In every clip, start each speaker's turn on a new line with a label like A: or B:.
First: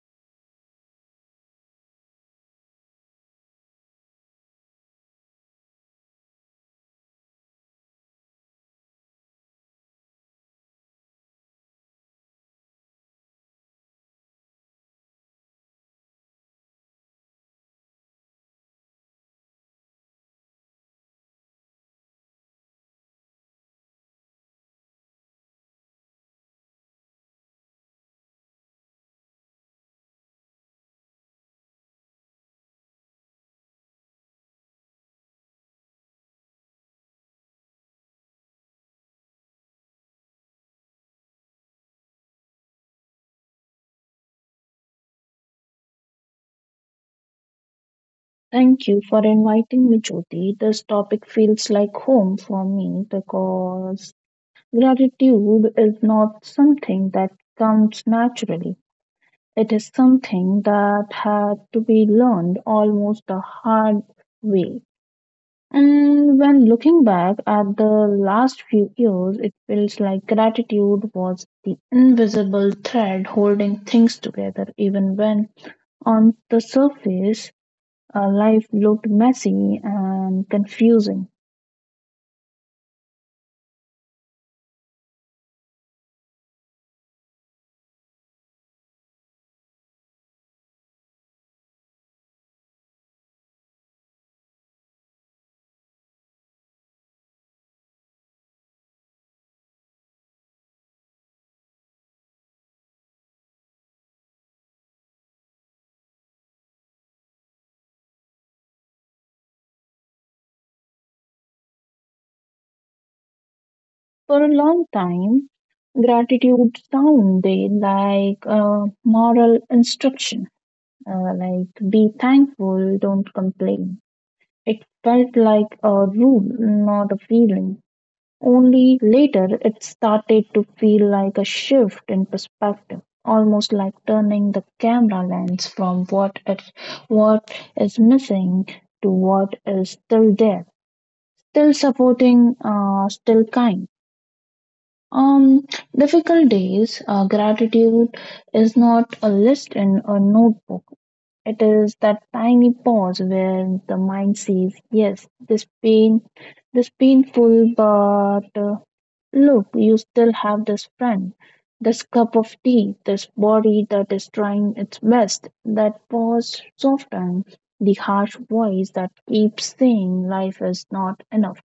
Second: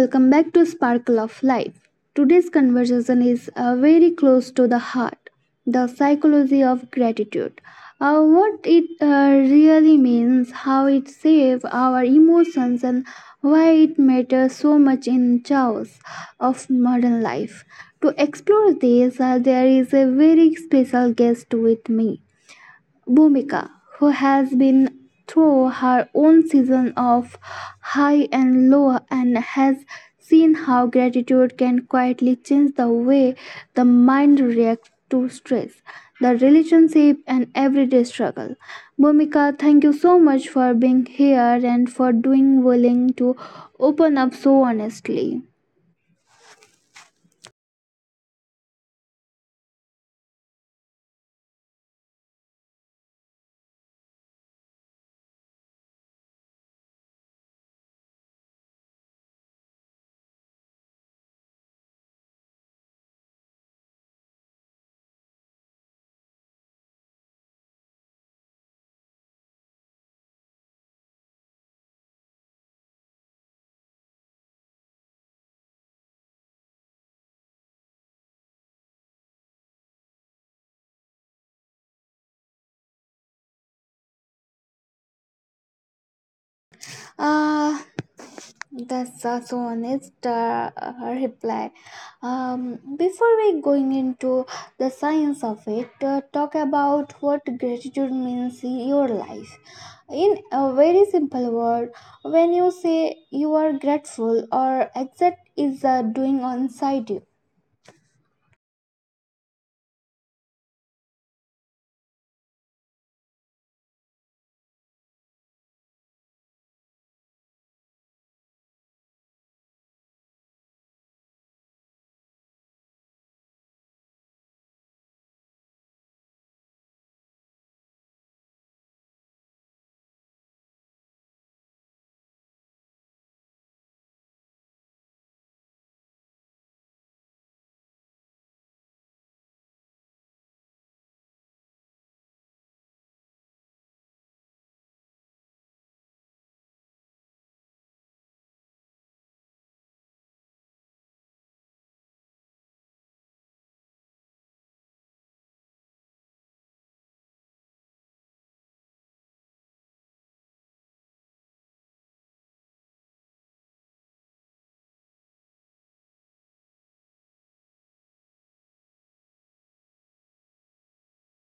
A: welcome back to Sparkle of Life. Today's conversation is very close to the heart, the psychology of gratitude. What it really means, how it saves our emotions, and why it matters so much in chaos of modern life. To explore this, there is a very special guest with me. Bhumika, who has been through her own season of high and low and has seen how gratitude can quietly change the way the mind reacts to stress, the relationship, and everyday struggle. Bhumika, thank you so much for being here and for doing willing to open up so honestly.
B: Thank you for inviting me, Jyoti. This topic feels like home for me because gratitude is not something that comes naturally. It is something that had to be learned almost a hard way. And when looking back at the last few years, it feels like gratitude was the invisible thread holding things together, even when on the surface life looked messy and confusing.
A: Uh, That's such honest reply. Before we going into the science of it, talk about what gratitude means in your life. In a very simple word, when you say you are grateful or exact is doing on side you,
B: For a long time, gratitude sounded like a moral instruction, like be thankful, don't complain. It felt like a rule, not a feeling. Only later it started to feel like a shift in perspective, almost like turning the camera lens from what is missing to what is still there. Still supporting, still kind. Um, Difficult days, gratitude is not a list in a notebook. It is that tiny pause where the mind says, yes, this pain, this painful, but look, you still have this friend, this cup of tea, this body that is trying its best. That pause softens the harsh voice that keeps saying life is not enough.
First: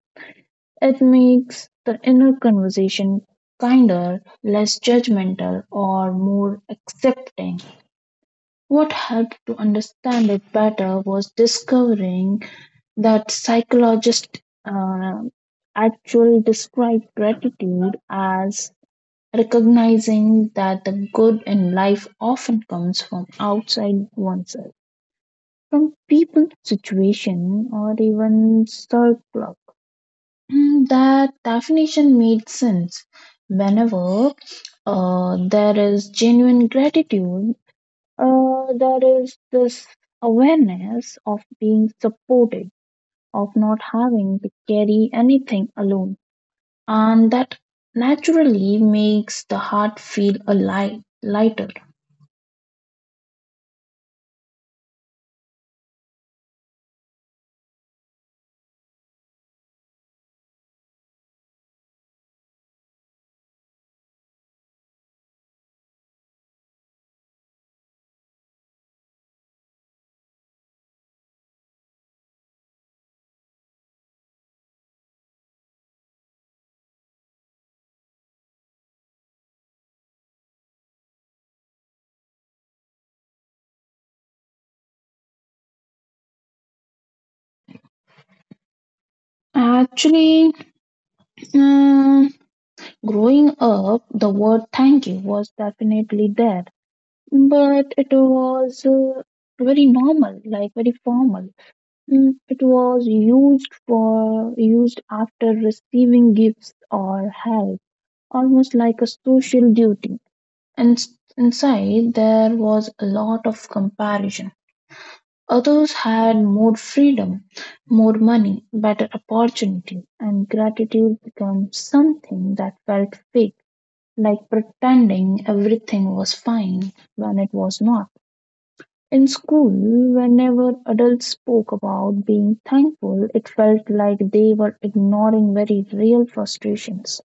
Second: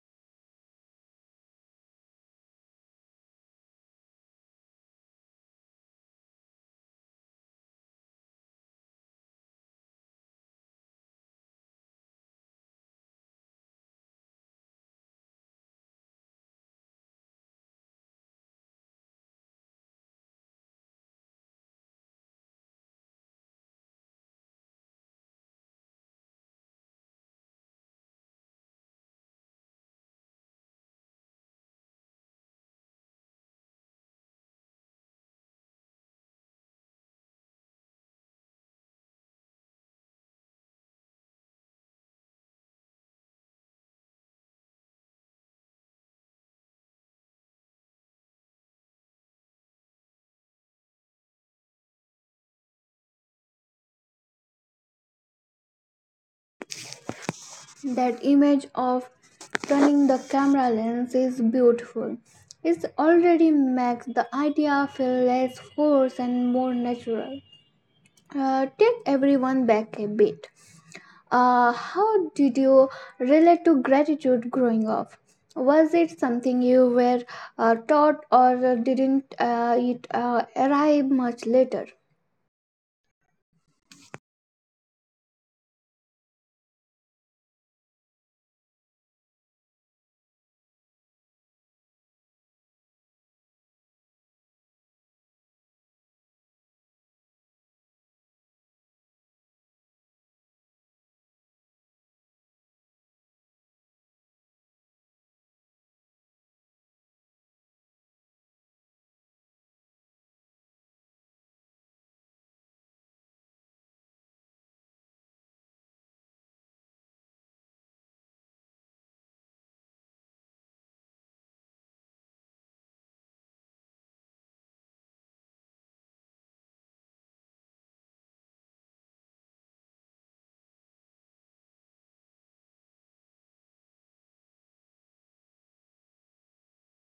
B: It makes the inner conversation kinder, less judgmental, or more accepting. What helped to understand it better was discovering that psychologists actually describe gratitude as recognizing that the good in life often comes from outside oneself, from people, situation, or even circles. Mm, that definition made sense. Whenever there is genuine gratitude, there is this awareness of being supported, of not having to carry anything alone. And that naturally makes the heart feel a light, lighter.
A: that image of turning the camera lens is beautiful. It already makes the idea feel less forced and more natural. Take everyone back a bit. How did you relate to gratitude growing up? Was it something you were taught or didn't it arrive much later?
B: Actually, um, growing up, the word thank you was definitely there but it was very normal, like very formal. Mm, it was used for used after receiving gifts or help, almost like a social duty. And inside there was a lot of comparison. Others had more freedom, more money, better opportunity, and gratitude became something that felt fake, like pretending everything was fine when it was not. In school, whenever adults spoke about being thankful, it felt like they were ignoring very real frustrations.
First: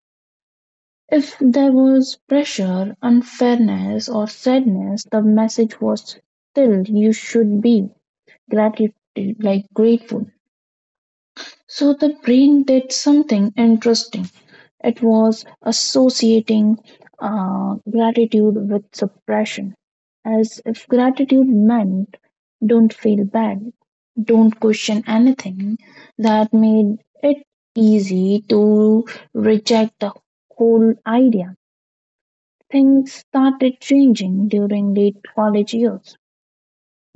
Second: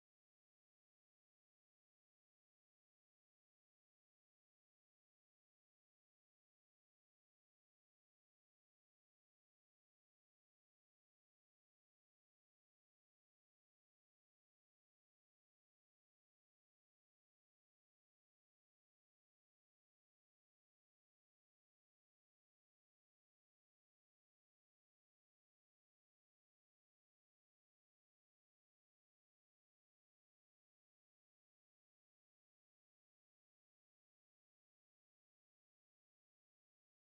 B: If there was pressure, unfairness, or sadness, the message was still you should be gratitude, like grateful. So the brain did something interesting. It was associating gratitude with suppression, as if gratitude meant don't feel bad, don't question anything. That made it easy to reject the whole idea. Things started changing during late college years.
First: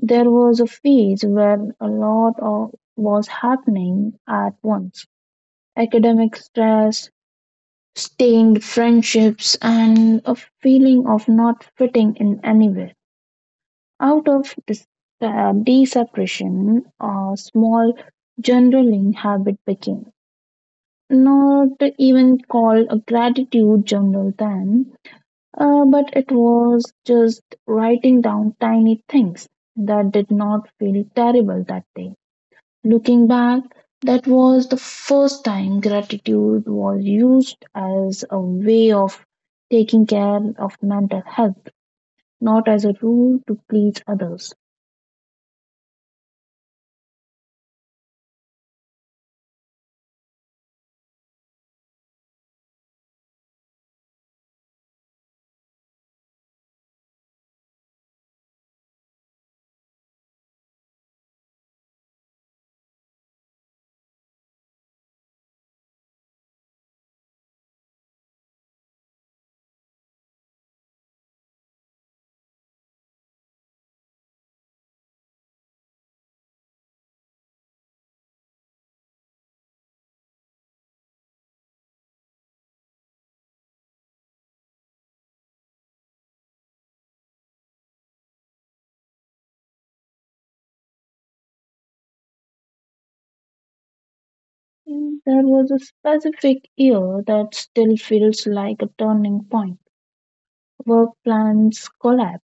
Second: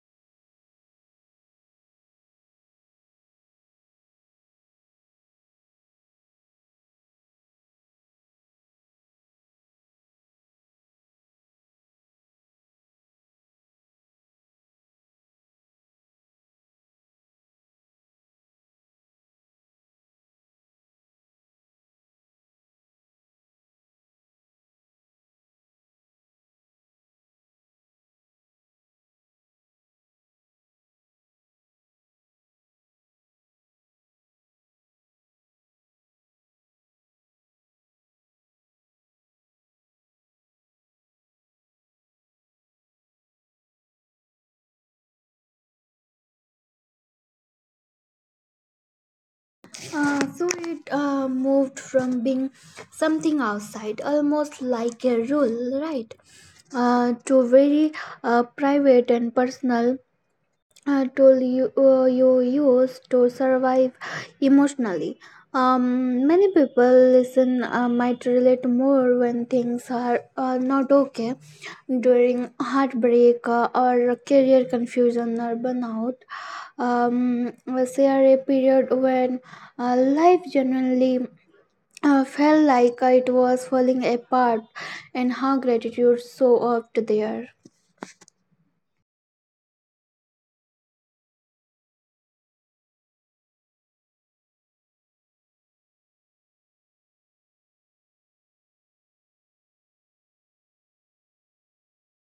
B: There was a phase where a lot of was happening at once academic stress, stained friendships, and a feeling of not fitting in anywhere. Out of this desuppression, a small journaling habit became not even called a gratitude journal then, but it was just writing down tiny things that did not feel terrible that day. Looking back, that was the first time gratitude was used as a way of taking care of mental health, not as a rule to please others.
A: So it moved from being something outside, almost like a rule, right? To very private and personal tool you, you use to survive emotionally. Many people listen might relate more when things are not okay during heartbreak or career confusion or burnout. Was there a period when life genuinely felt like it was falling apart, and how gratitude so up there.
B: And there was a specific year that still feels like a turning point. Work plans collapsed,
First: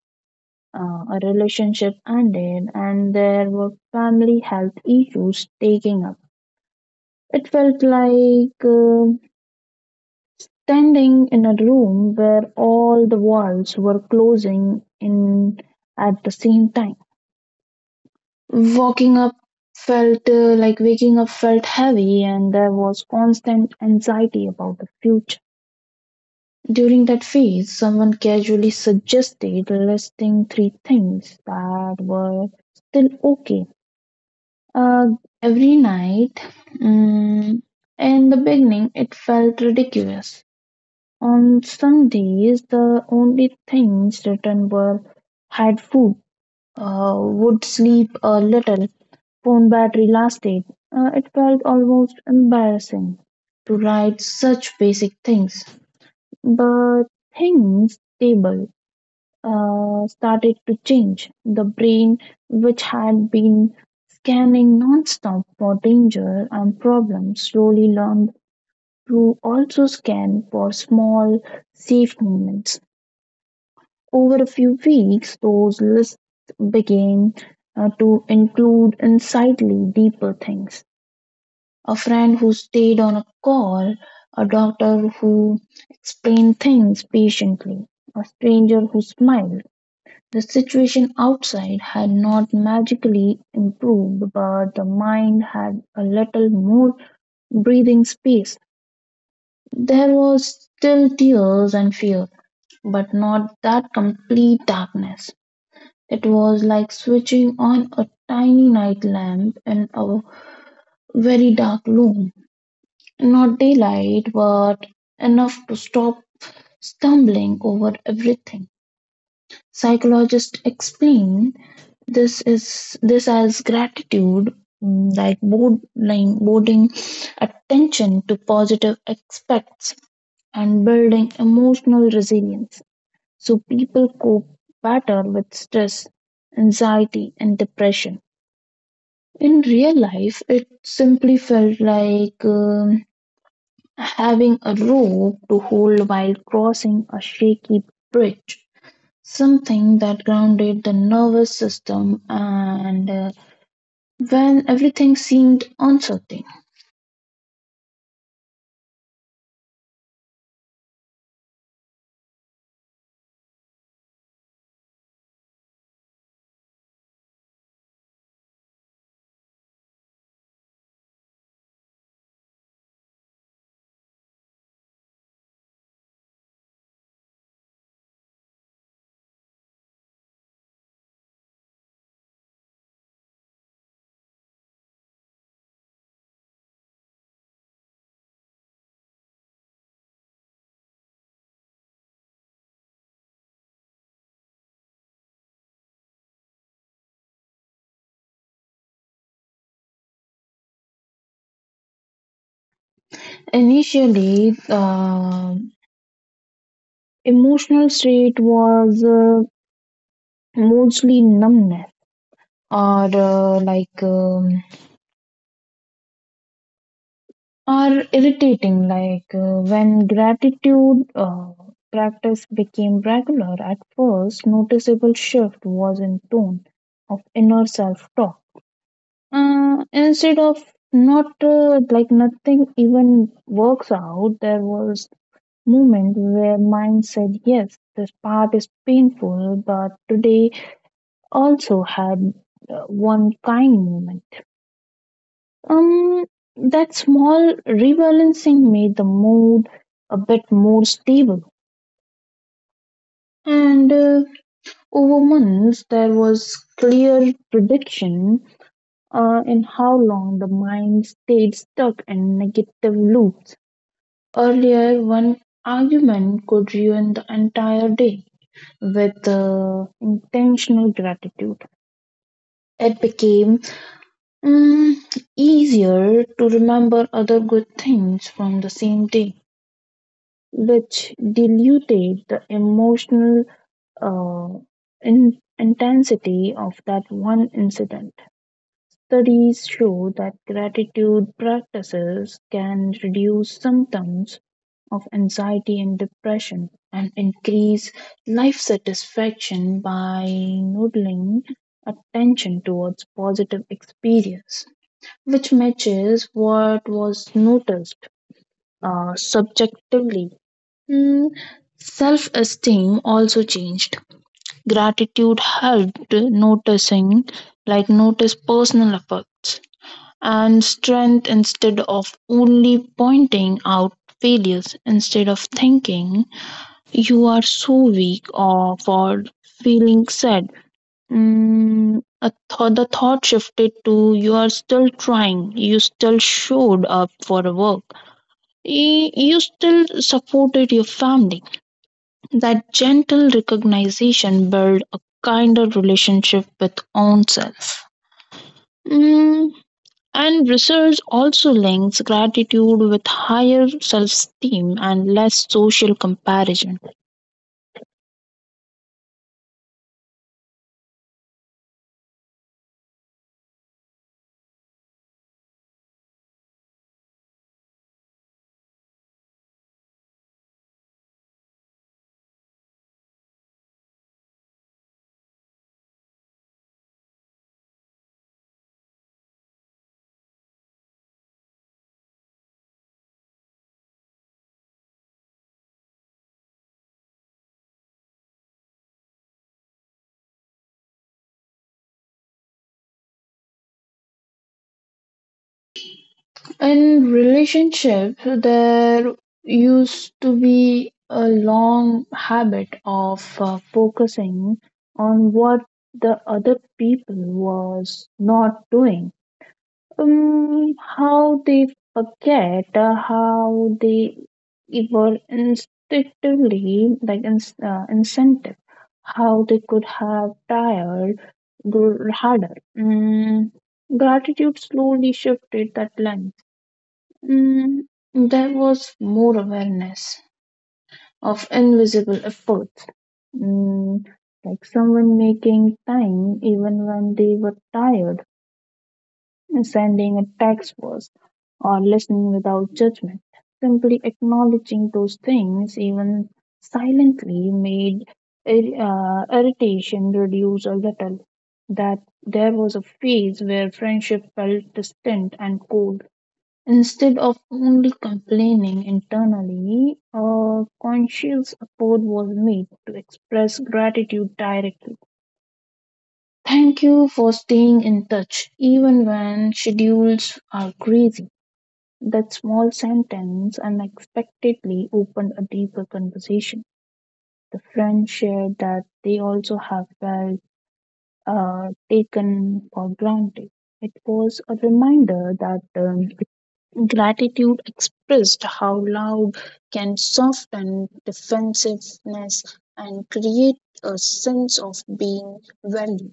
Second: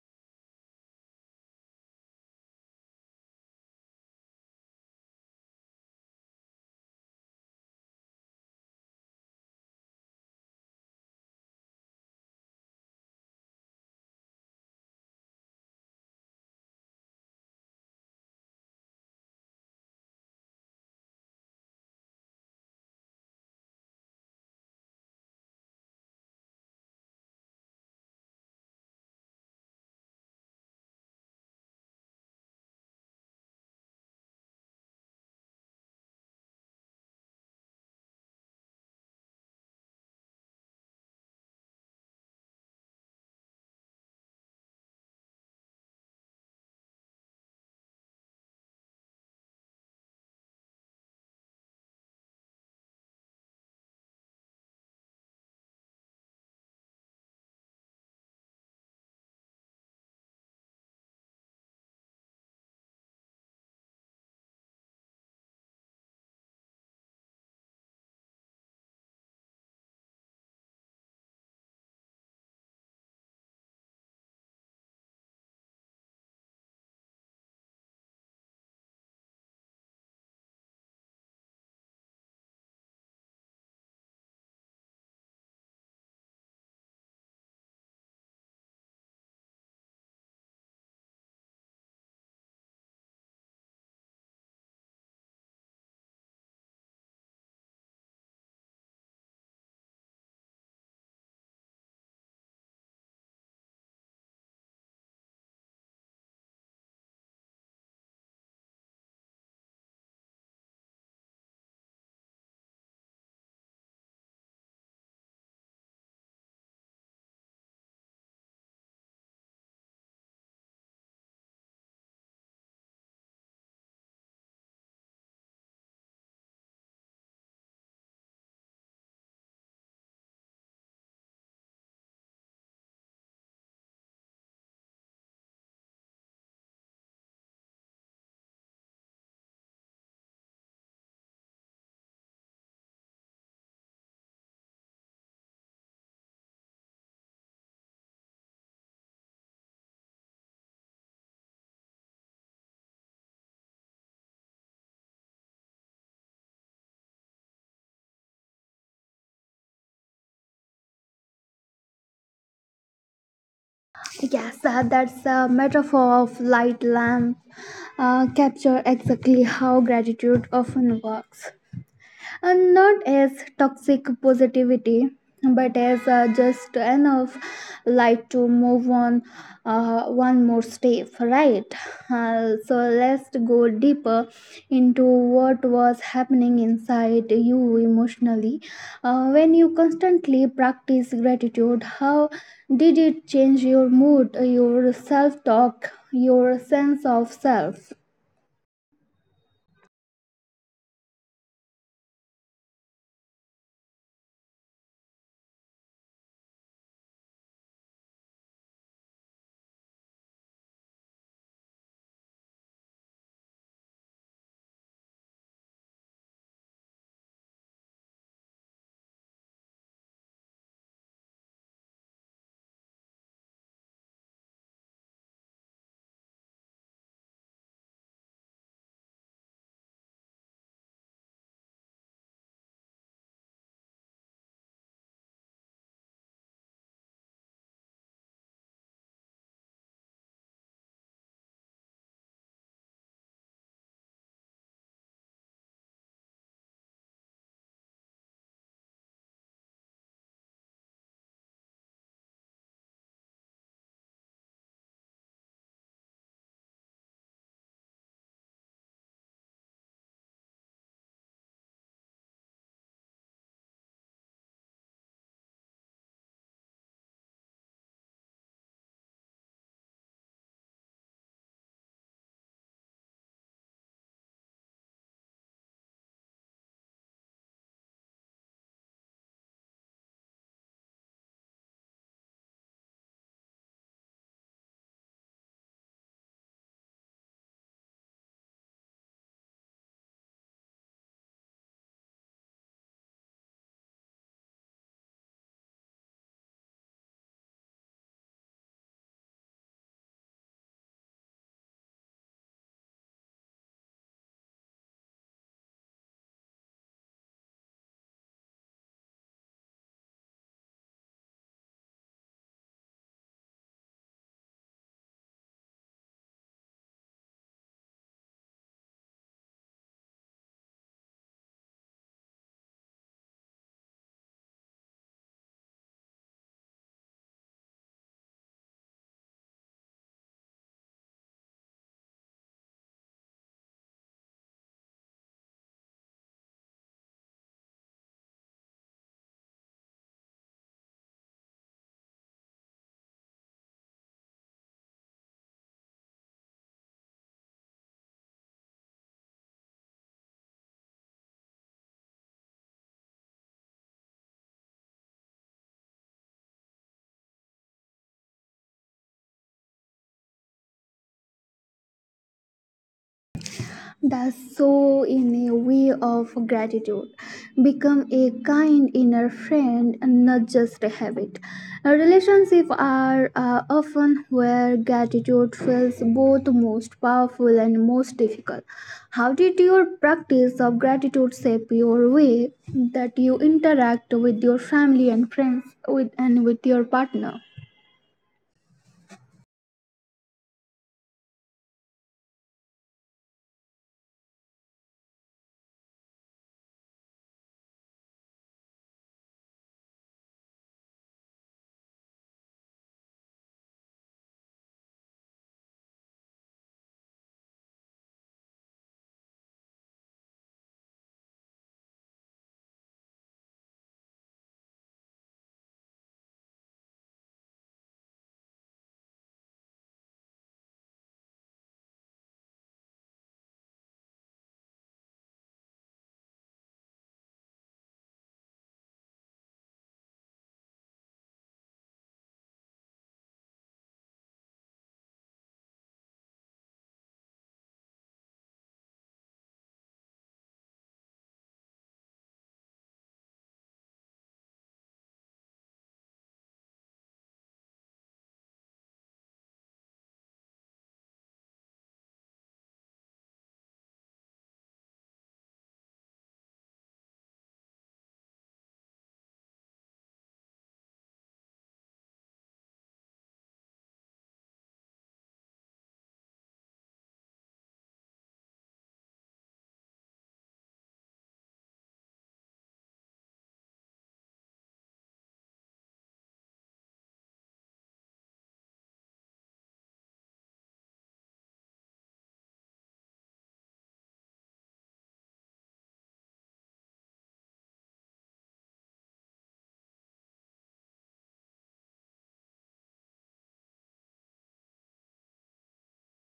B: a relationship ended, and there were family health issues taking up. It felt like standing in a room where all the walls were closing in at the same time. Walking up felt like Waking up felt heavy, and there was constant anxiety about the future. During that phase, someone casually suggested listing three things that were still okay. Uh, every night, mm, in the beginning, it felt ridiculous. On some days the only things written were "had food", "would sleep a little", "phone battery lasted". It felt almost embarrassing to write such basic things. But things stable started to change. The brain, which had been scanning nonstop for danger and problems, slowly learned to also scan for small, safe moments. Over a few weeks, those lists began to include insightly deeper things. A friend who stayed on a call, a doctor who explained things patiently, a stranger who smiled. The situation outside had not magically improved, but the mind had a little more breathing space. There was still tears and fear, but not that complete darkness. It was like switching on a tiny night lamp in a very dark room. Not daylight, but enough to stop stumbling over everything. Psychologists explain this as gratitude, mm, like boarding, boarding attention to positive aspects and building emotional resilience so people cope better with stress, anxiety, and depression. In real life, it simply felt like having a rope to hold while crossing a shaky bridge, something that grounded the nervous system and when everything seemed uncertain.
A: Yes, that's a metaphor of light lamp capture exactly how gratitude often works and not as toxic positivity but as just enough light to move on one more step, right. So let's go deeper into what was happening inside you emotionally when you constantly practice gratitude, how did it change your mood, your self talk, your sense of self?
B: Initially, emotional state was mostly numbness or are irritating, like when gratitude practice became regular, at first, noticeable shift was in tone of inner self talk. Instead of not like nothing even works out, there was moment where mind said, yes, this part is painful, but today also had one kind moment. um, that small rebalancing made the mood a bit more stable. And over months, there was clear prediction in how long the mind stayed stuck in negative loops. Earlier, one argument could ruin the entire day. With intentional gratitude, it became mm, easier to remember other good things from the same day, which diluted the emotional uh, intensity of that one incident. Studies show that gratitude practices can reduce symptoms of anxiety and depression and increase life satisfaction by noodling attention towards positive experience, which matches what was noticed subjectively. Mm, self-esteem also changed. Gratitude helped noticing, like notice personal efforts and strength instead of only pointing out failures. Instead of thinking you are so weak or for feeling sad. Mm, a the thought shifted to you are still trying, you still showed up for work, you still supported your family. That gentle recognition builds a kinder relationship with oneself. Mm, and research also links gratitude with higher self esteem and less social comparison.
A: Does so in a way of gratitude become a kind inner friend and not just a habit? Relationships are often where gratitude feels both most powerful and most difficult. How did your practice of gratitude shape your way that you interact with your family and friends with, and with your partner?
B: In relationship, there used to be a long habit of focusing on what the other people was not doing, how they forget, how they were instinctively like in, incentive, how they could have tired grew harder. Gratitude slowly shifted that lens. um, there was more awareness of invisible efforts, um, like someone making time even when they were tired, sending a text was, or listening without judgment. Simply acknowledging those things, even silently, made irritation reduce a little. That there was a phase where friendship felt distant and cold. Instead of only complaining internally, a conscious effort was made to express gratitude directly. Thank you for staying in touch, even when schedules are crazy. That small sentence unexpectedly opened a deeper conversation. The friends shared that they also have felt taken for granted. It was a reminder that gratitude expressed how loud can soften defensiveness and create a sense of being valued.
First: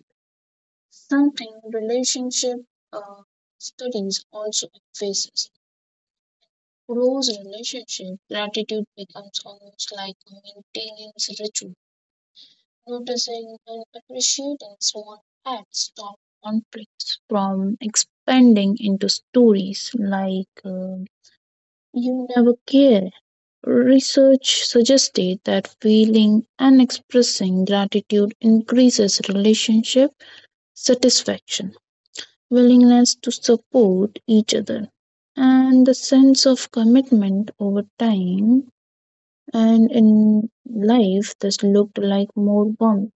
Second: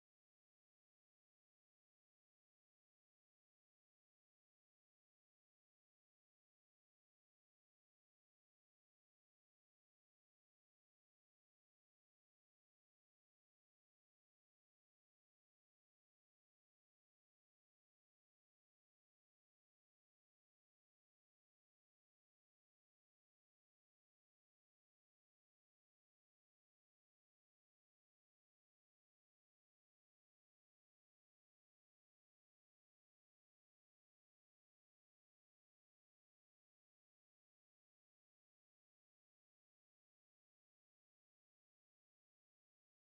B: Something relationship uh, studies also emphasize. Close relationship, gratitude becomes almost like a maintenance ritual. Noticing and appreciating small acts stop conflicts from expanding into stories like you never care. Research suggested that feeling and expressing gratitude increases relationship satisfaction, willingness to support each other, and the sense of commitment over time. And in life this looked like more warmth,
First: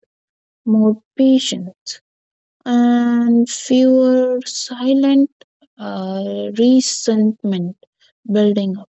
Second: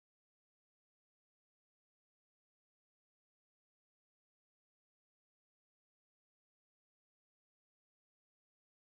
B: more patience, and fewer silent resentment building up.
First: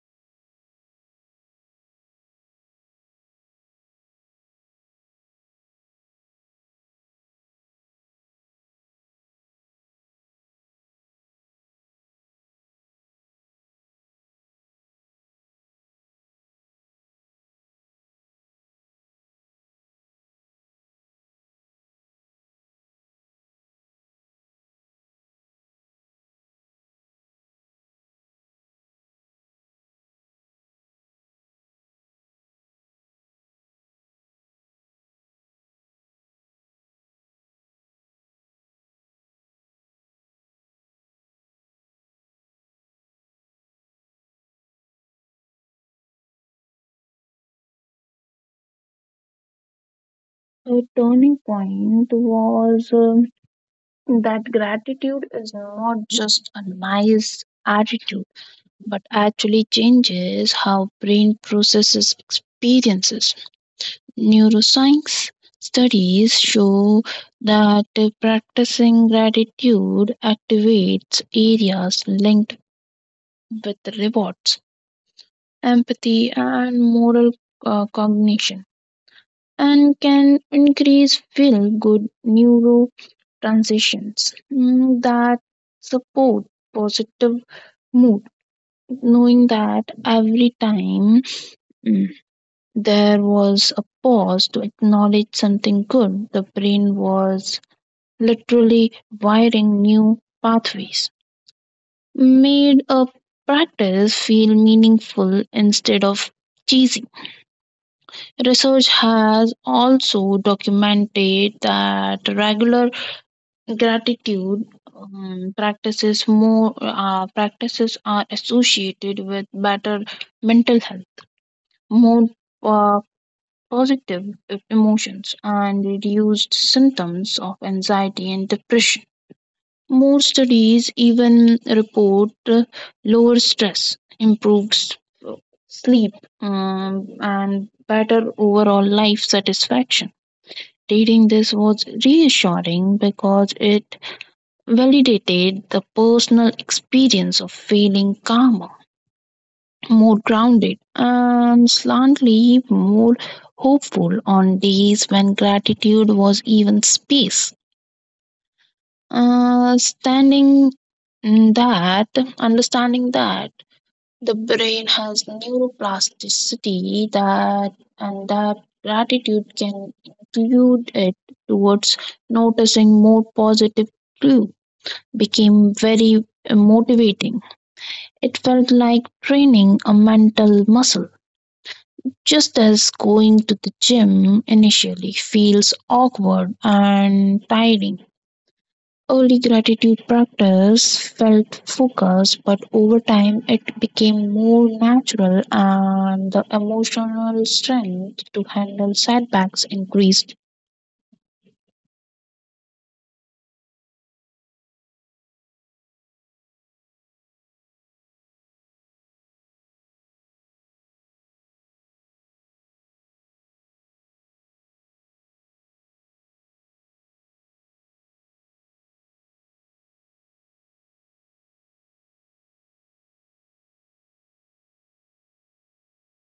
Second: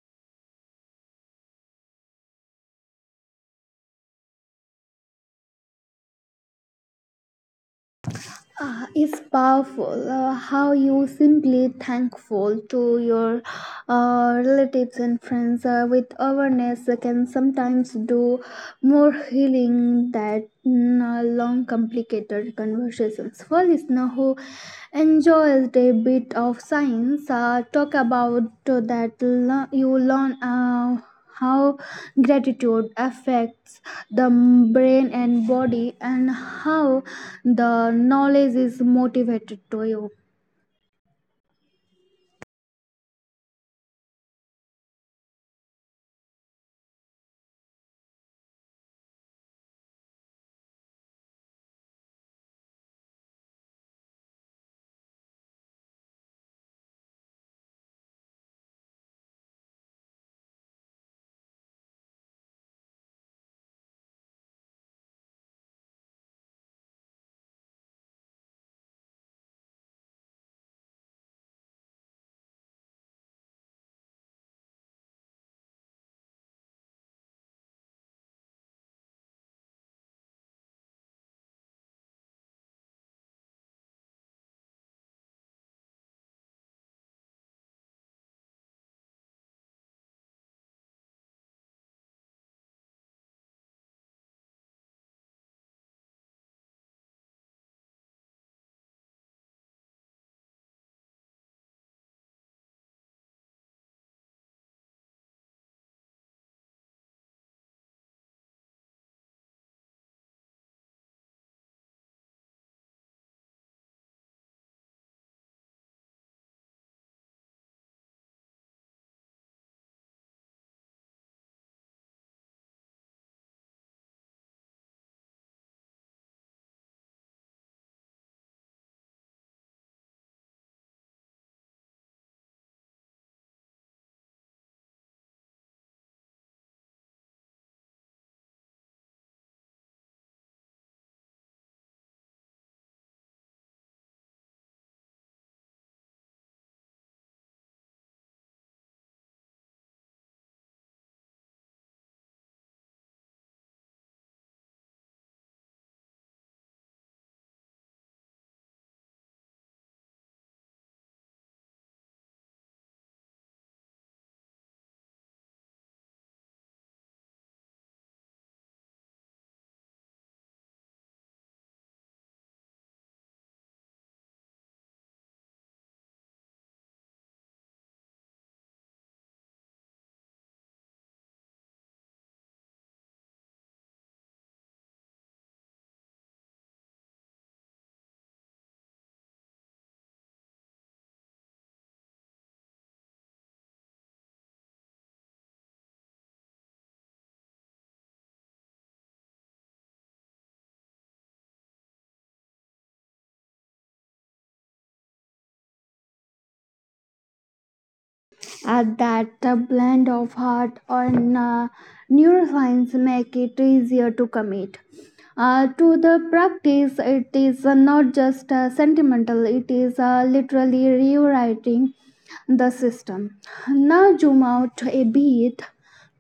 A: Ah, it's powerful how you simply thankful to your relatives and friends with awareness can sometimes do more healing than long complicated conversations. For listeners who enjoys a bit of science, talk about that you learn, how gratitude affects the brain and body and how the knowledge is motivated to you.
B: A turning point was that gratitude is not just a nice attitude but actually changes how brain processes experiences. Neuroscience studies show that practicing gratitude activates areas linked with rewards, empathy, and moral cognition. And can increase feel good neurotransitions, mm, that support positive mood, knowing that every time, mm, there was a pause to acknowledge something good. The brain was literally wiring new pathways. Made a practice feel meaningful instead of cheesy. Research has also documented that regular gratitude practices are associated with better mental health, more uh, positive emotions and reduced symptoms of anxiety and depression. More studies even report lower stress, improved sleep, and better overall life satisfaction. Reading this was reassuring because it validated the personal experience of feeling calmer, more grounded and slantly more hopeful on days when gratitude was even space. Uh, standing that, Understanding that the brain has neuroplasticity that and that gratitude can include it towards noticing more positive clue became very motivating. It felt like training a mental muscle. Just as going to the gym initially feels awkward and tiring, early gratitude practice felt focused, but over time it became more natural and the emotional strength to handle setbacks increased.
A: At that the blend of heart and neuroscience make it easier to commit. To the practice, it is not just sentimental, it is literally rewriting the system. Now zoom out a bit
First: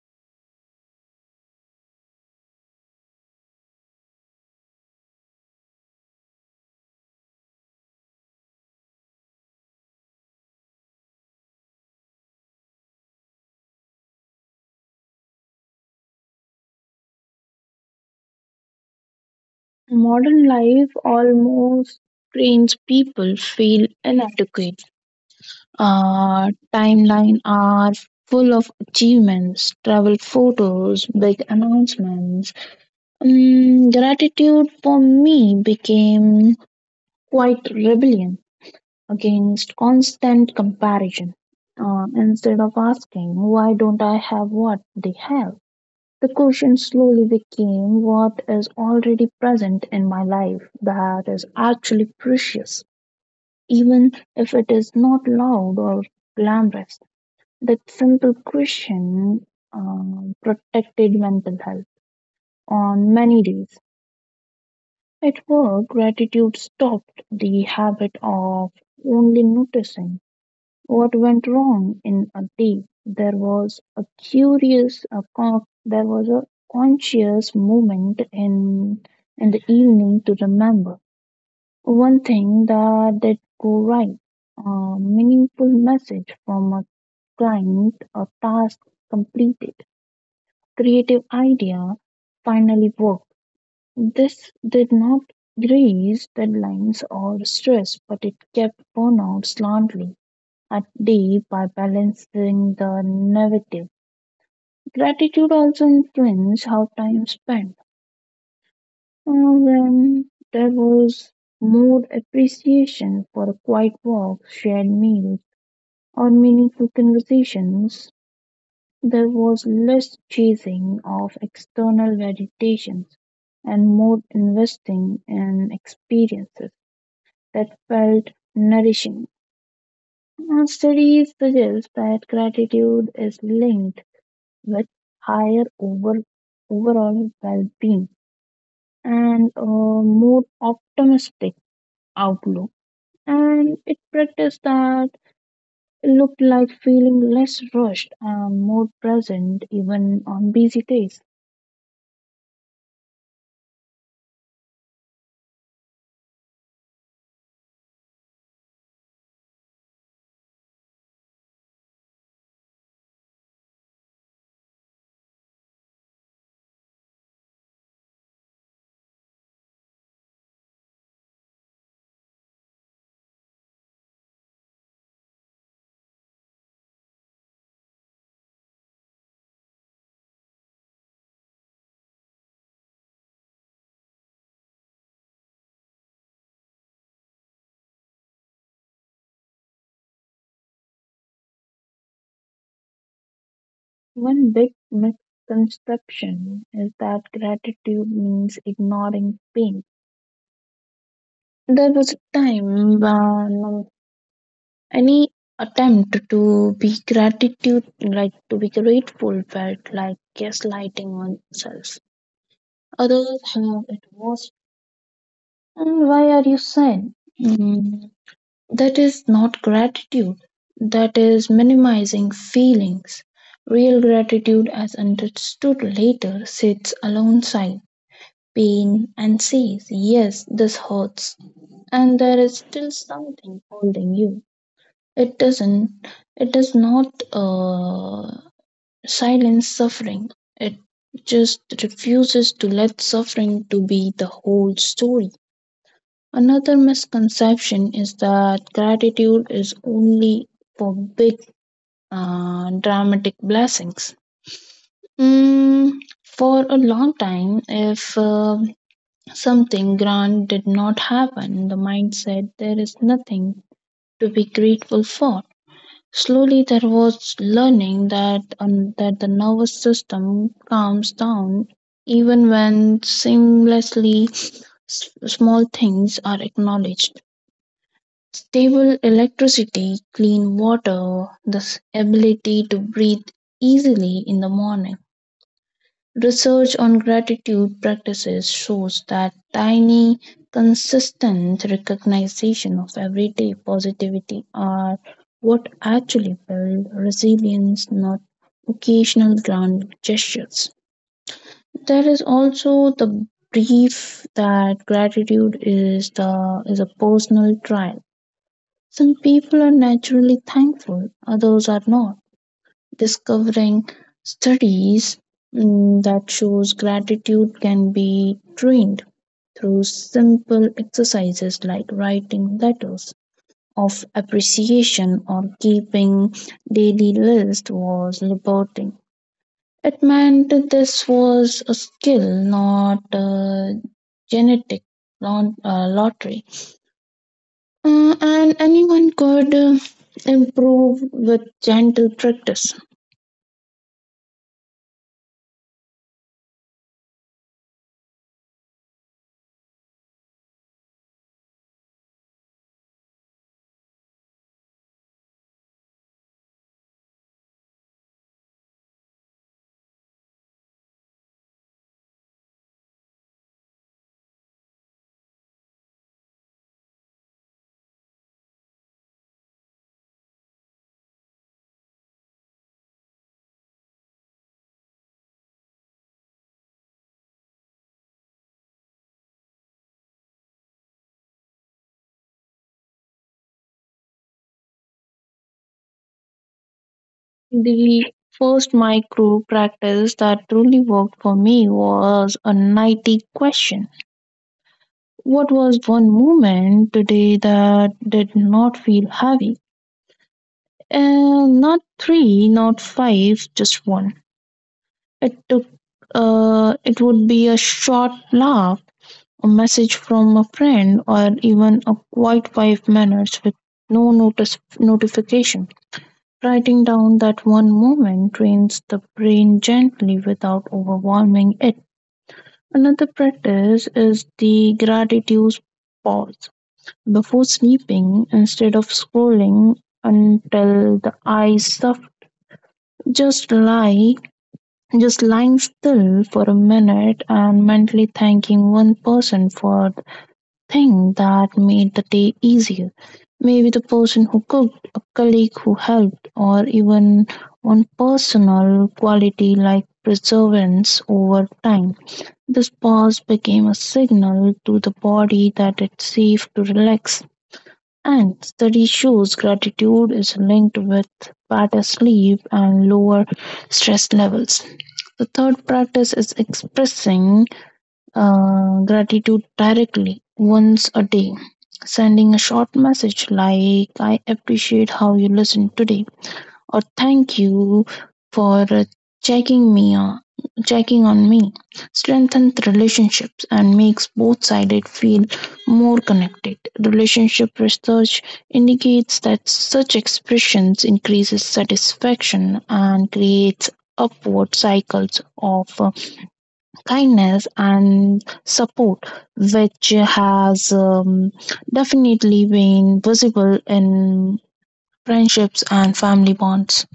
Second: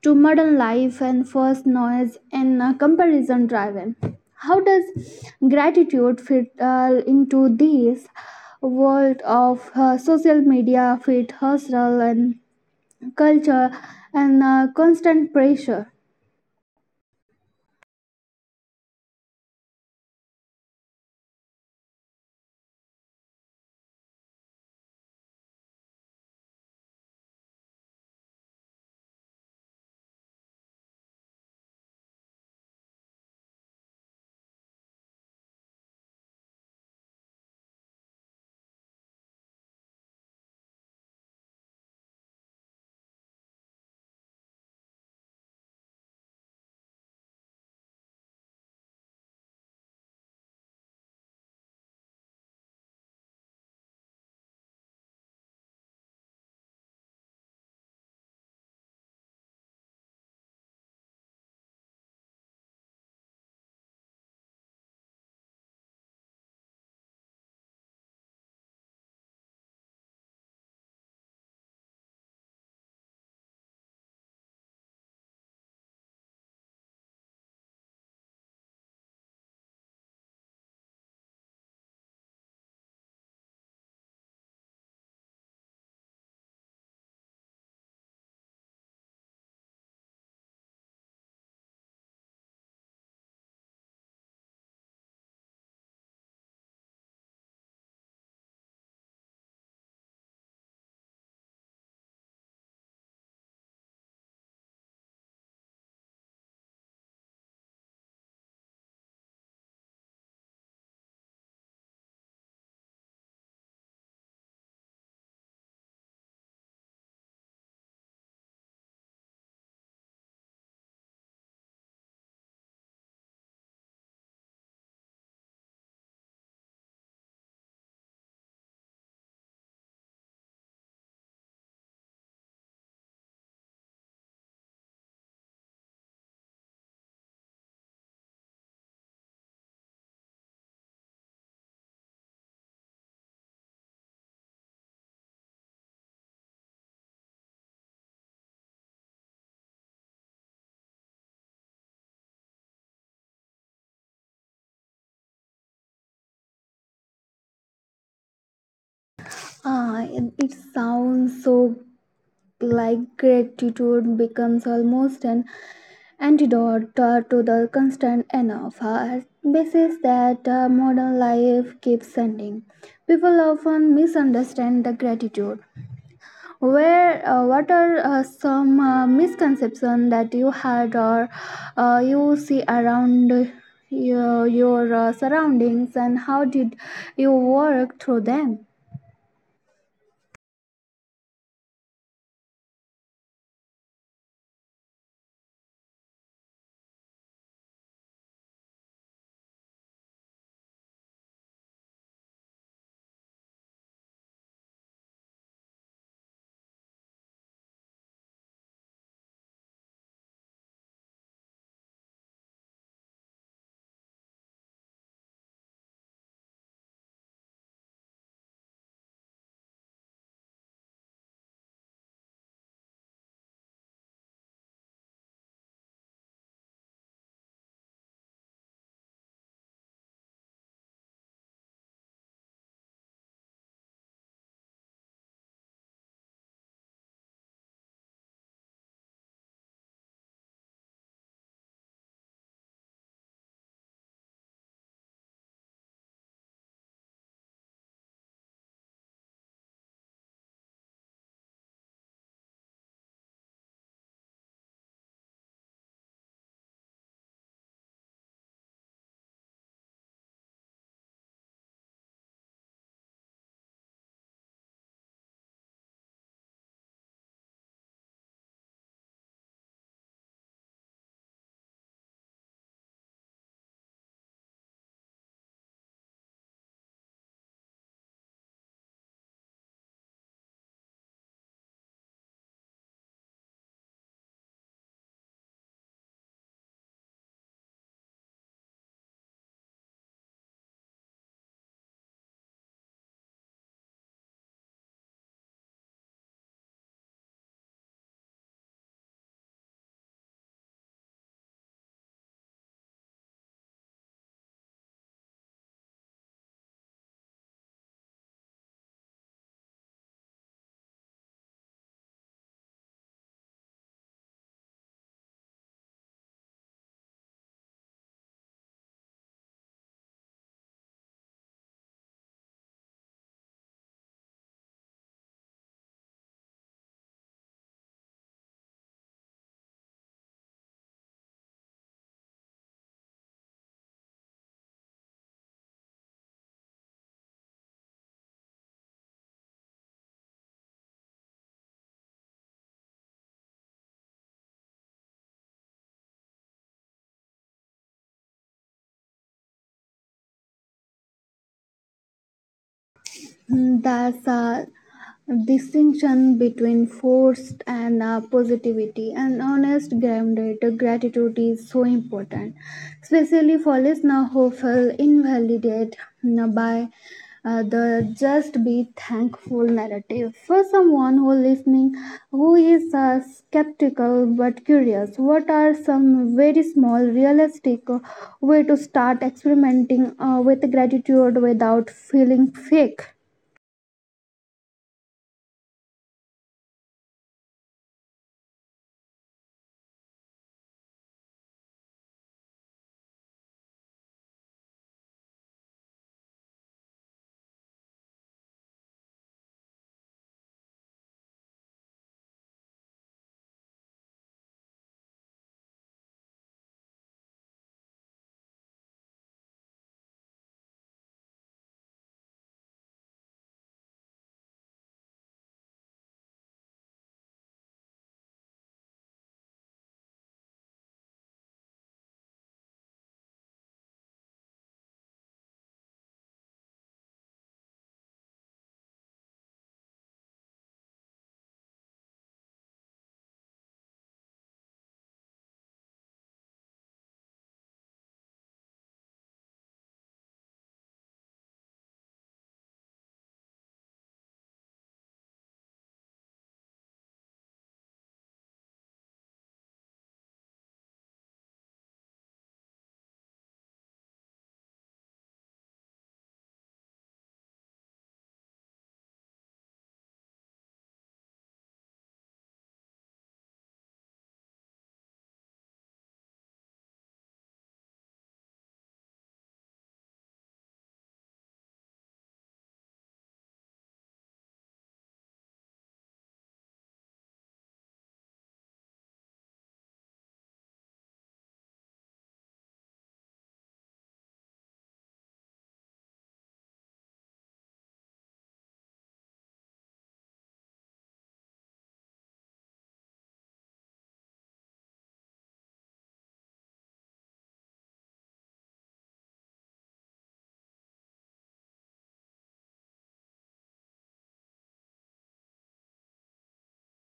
A: to modern life and first noise and comparison driven. How does gratitude fit into this world of social media, fit hustle, and culture and constant pressure.
B: Modern life almost trains people feel inadequate. Our timeline are full of achievements, travel photos, big announcements. Gratitude for me became quite rebellion against constant comparison. Instead of asking, why don't I have what they have? The question slowly became what is already present in my life that is actually precious, even if it is not loud or glamorous. That simple question protected mental health on many days. At work, gratitude stopped the habit of only noticing what went wrong in a day. There was a curious, a con- there was a conscious moment in the evening to remember one thing that did go right, a meaningful message from a client, a task completed, creative idea finally worked. This did not grease deadlines or stress, but it kept burnout slightly at day by balancing the negative. Gratitude also influenced how time spent. Uh, When there was more appreciation for quiet walks, shared meals, or meaningful conversations, there was less chasing of external validations and more investing in experiences that felt nourishing. And studies suggest that gratitude is linked with higher over, overall well being and a more optimistic outlook. And it practice that looked like feeling less rushed and more present even on busy days.
A: It sounds so like gratitude becomes almost an antidote to the constant enough basis that modern life keeps sending. People often misunderstand the gratitude where what are some misconceptions that you had or you see around your surroundings, and how did you work through them?
B: One big misconception is that gratitude means ignoring pain. There was a time when any attempt to be gratitude like to be grateful felt like gaslighting oneself, others have it worse and why are you sad. Mm, that is not gratitude, that is minimizing feelings. Real gratitude as understood later sits alongside pain and says yes this hurts, and there is still something holding you. It doesn't. It does not silence suffering. It just refuses to let suffering to be the whole story. Another misconception is that gratitude is only for big dramatic blessings. Mm, for a long time, if something grand did not happen, the mind said there is nothing to be grateful for. Slowly there was learning that the nervous system calms down even when seamlessly small things are acknowledged. Stable electricity, clean water, the ability to breathe easily in the morning. Research on gratitude practices shows that tiny, consistent recognition of everyday positivity are what actually build resilience, not occasional grand gestures. There is also the belief that gratitude is the is a personal trial. Some people are naturally thankful, others are not, discovering studies, that shows gratitude can be trained through simple exercises like writing letters of appreciation or keeping daily list was liberating. It meant that this was a skill, not a genetic lot lottery, and anyone could improve with gentle practice.
A: Mm, that's a distinction between forced and positivity and honest grounded gratitude is so important, especially for listeners who feel invalidated by the just be thankful narrative. For someone who listening who is skeptical but curious, what are some very small realistic way to start experimenting with gratitude without feeling fake?
B: The first micro practice that truly worked for me was a nightly question. What was one moment today that did not feel heavy? And not three, not five, just one. It took it would be a short laugh, a message from a friend, or even a quiet 5 minutes with no notice notification. Writing down that one moment trains the brain gently without overwhelming it. Another practice is the gratitude pause. Before sleeping, instead of scrolling until the eyes suffer, just lie, just lying still for a minute and mentally thanking one person for thing that made the day easier. Maybe the person who cooked, a colleague who helped, or even one personal quality like perseverance over time. This pause became a signal to the body that it's safe to relax. And study shows gratitude is linked with better sleep and lower stress levels. The third practice is expressing gratitude directly once a day, sending a short message like, I appreciate how you listened today, or thank you for checking me on. Checking on me strengthens relationships and makes both sides feel more connected. Relationship research indicates that such expressions increases satisfaction and creates upward cycles of kindness and support, which has definitely been visible in friendships and family bonds.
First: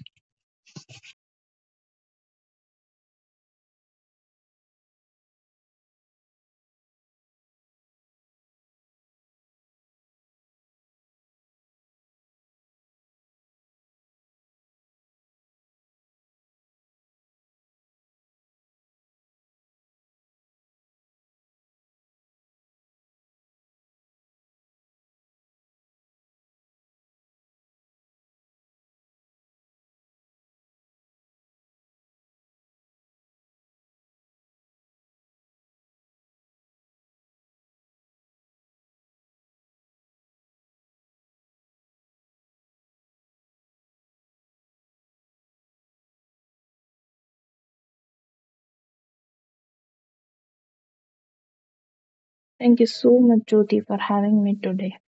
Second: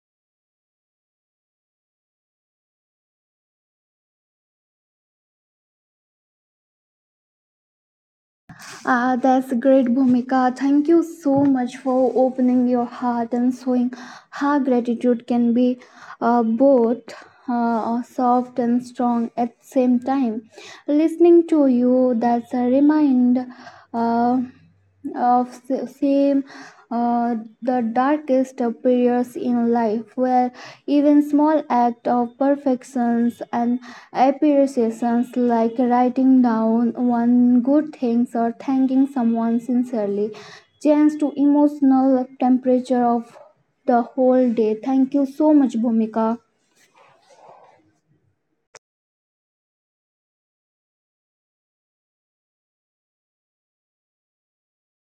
A: That's great, Bhumika. Thank you so much for opening your heart and showing how gratitude can be both soft and strong at the same time. Listening to you, that's a reminder. Uh, of same uh, the darkest periods in life where even small act of perfections and appreciations, like writing down one good things or thanking someone sincerely, change to emotional temperature of the whole day. Thank you so much, Bhumika.
B: Thank you so much, Jyoti, for having me today.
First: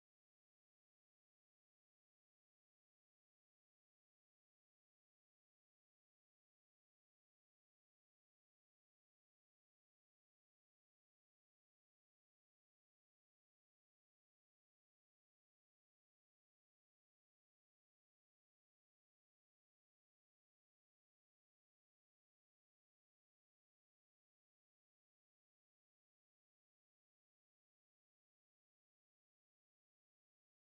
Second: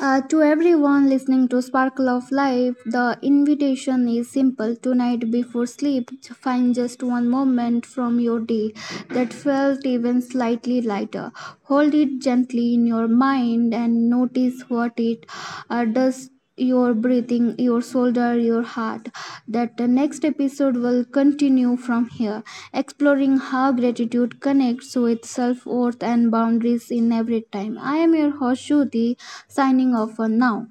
A: To everyone listening to Sparkle of Life, the invitation is simple. Tonight, before sleep, find just one moment from your day that felt even slightly lighter. Hold it gently in your mind and notice what it does, your breathing, your shoulder, your heart. That the next episode will continue from here, exploring how gratitude connects with self worth and boundaries in every time. I am your host, Shruti, signing off for now.